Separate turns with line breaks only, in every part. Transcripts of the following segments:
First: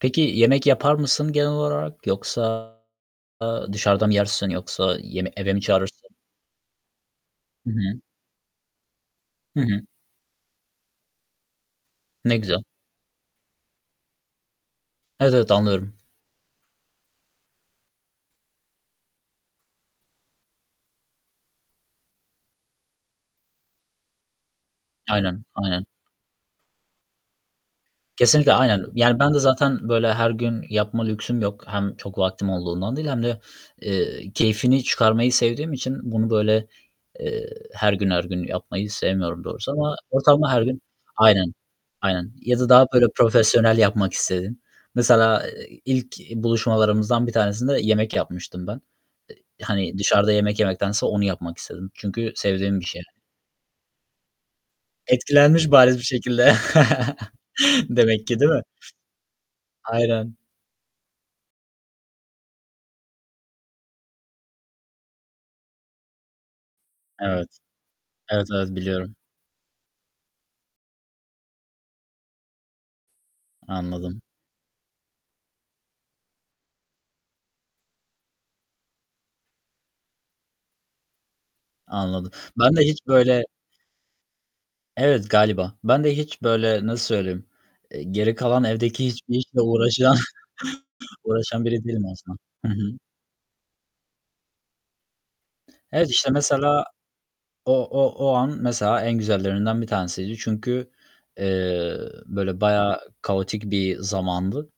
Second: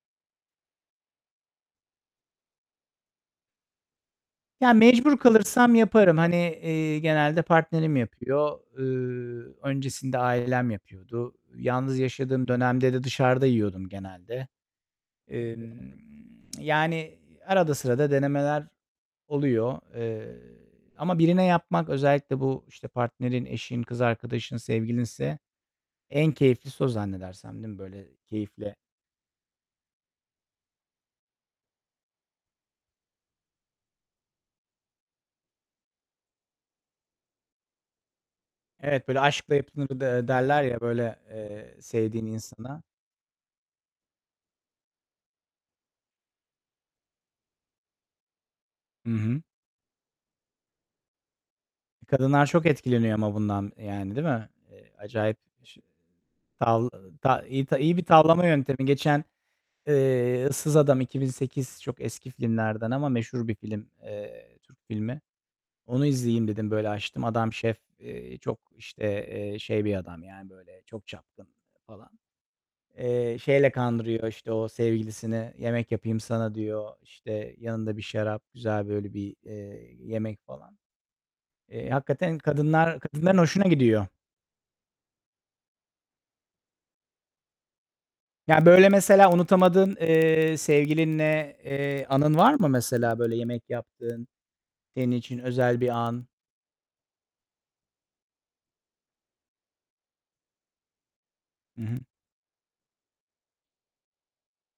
Peki, yemek yapar mısın genel olarak? Yoksa a dışarıda mı yersin
Ya,
yoksa
mecbur
yeme eve mi
kalırsam
çağırırsın?
yaparım. Hani, eee, genelde
Hı
partnerim
hı.
yapıyor. Iıı,
Hı hı.
öncesinde ailem yapıyordu. Yalnız
Ne
yaşadığım
güzel.
dönemde de dışarıda yiyordum genelde.
Evet, evet,
Emm,
anlıyorum.
yani, arada sırada denemeler oluyor. Eee, ama birine yapmak, özellikle bu, işte, partnerin, eşin, kız arkadaşın, sevgilinse
Aynen, aynen.
en keyiflisi o zannedersem, değil mi? Böyle
Kesinlikle,
keyifle
aynen. Yani, ben de zaten, böyle, her gün yapma lüksüm yok. Hem çok vaktim olduğundan değil hem de, eee, keyfini çıkarmayı sevdiğim için bunu böyle eee, her gün, her gün yapmayı
Evet, böyle
sevmiyorum
aşkla
doğrusu.
yapılır
Ama
de
ortalama her
derler ya,
gün
böyle,
Aynen,
eee, sevdiğin
aynen. Ya da
insana.
daha böyle profesyonel yapmak istedin. Mesela, eee, ilk buluşmalarımızdan bir tanesinde yemek yapmıştım ben. Eee,
Hı hı.
hani, dışarıda yemek yemektense onu yapmak istedim.
I
Çünkü
kadınlar çok
sevdiğim bir şey.
etkileniyor ama bundan, eee, yani, değil mi? Eee, acayip
Etkilenmiş
şe
bariz bir şekilde
tavla ta iyi iyi bir
demek ki,
tavlama
değil mi?
yöntemi. Geçen,
Aynen.
eee, Issız Adam, 2008 çok eski filmlerden ama meşhur bir film, eee, Türk filmi. Onu izleyeyim dedim. Böyle açtım.
Evet.
Adam şef, eee,
Evet,
çok,
evet,
işte,
biliyorum.
eee, şey bir adam. Yani, böyle çok çapkın falan. Eee, şeyle
Anladım.
kandırıyor, işte, o sevgilisini: "Yemek yapayım sana." diyor. İşte, yanında bir şarap, güzel böyle bir, eee, yemek falan. Eee,
Anladım.
hakikaten
Ben de hiç
kadınlar kadınların
böyle
hoşuna gidiyor.
Evet, galiba. Ben de hiç böyle, nasıl söyleyeyim? Eee, geri kalan
Ya, böyle
evdeki
mesela
hiçbir işle
unutamadığın,
uğraşan
eee, sevgilinle,
uğraşan biri değilim
eee, anın
aslında.
var mı
Hı hı.
mesela? Böyle yemek yaptığın, senin için özel bir
Evet,
an.
işte, mesela o o o an, mesela, en güzellerinden bir tanesiydi. Çünkü,
Hı
eee,
hı.
böyle bayağı kaotik bir zamandı.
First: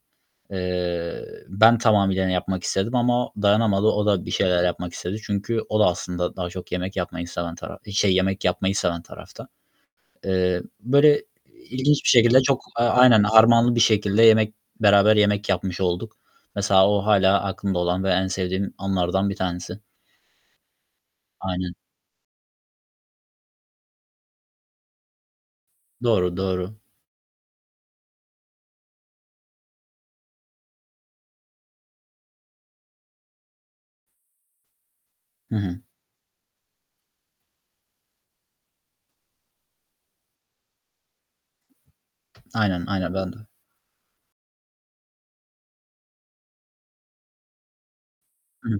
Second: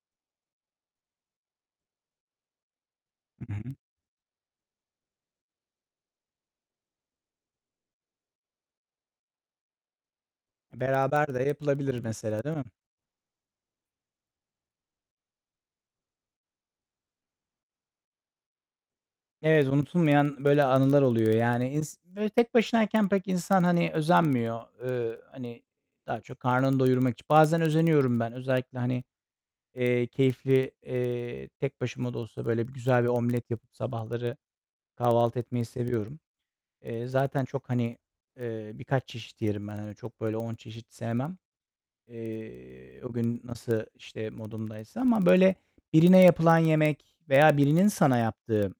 Eee, ben tamamıyla, hani, yapmak istedim ama
Hı hı.
dayanamadı o da bir şeyler yapmak istedi. Çünkü o da aslında daha çok yemek yapmayı seven taraf şey, yemek yapmayı seven tarafta. Eee,
E,
böyle
beraber de yapılabilir
ilginç bir şekilde
mesela değil
çok
mi?
A aynen, harmanlı bir şekilde yemek beraber yemek yapmış olduk. Mesela, o hâlâ aklımda olan ve en sevdiğim anlardan bir
Evet,
tanesi.
unutulmayan böyle anılar oluyor. Yani,
Aynen.
ins böyle tek başınayken pek insan, hani, özenmiyor. Eee, hani, daha
Doğru,
çok
doğru.
karnını doyurmak için bazen özeniyorum ben özellikle, hani, eee, keyifli, eee, tek başıma da olsa böyle bir güzel bir omlet yapıp sabahları kahvaltı
Hı
etmeyi
hı.
seviyorum. Eee, zaten çok, hani, eee, birkaç çeşit yerim ben. Hani, çok böyle 10 çeşit sevmem.
Aynen,
Eee, o
aynen ben
gün
de.
nasıl, işte, modumdaysa ama böyle birine yapılan yemek veya birinin sana yaptığı
Hıh.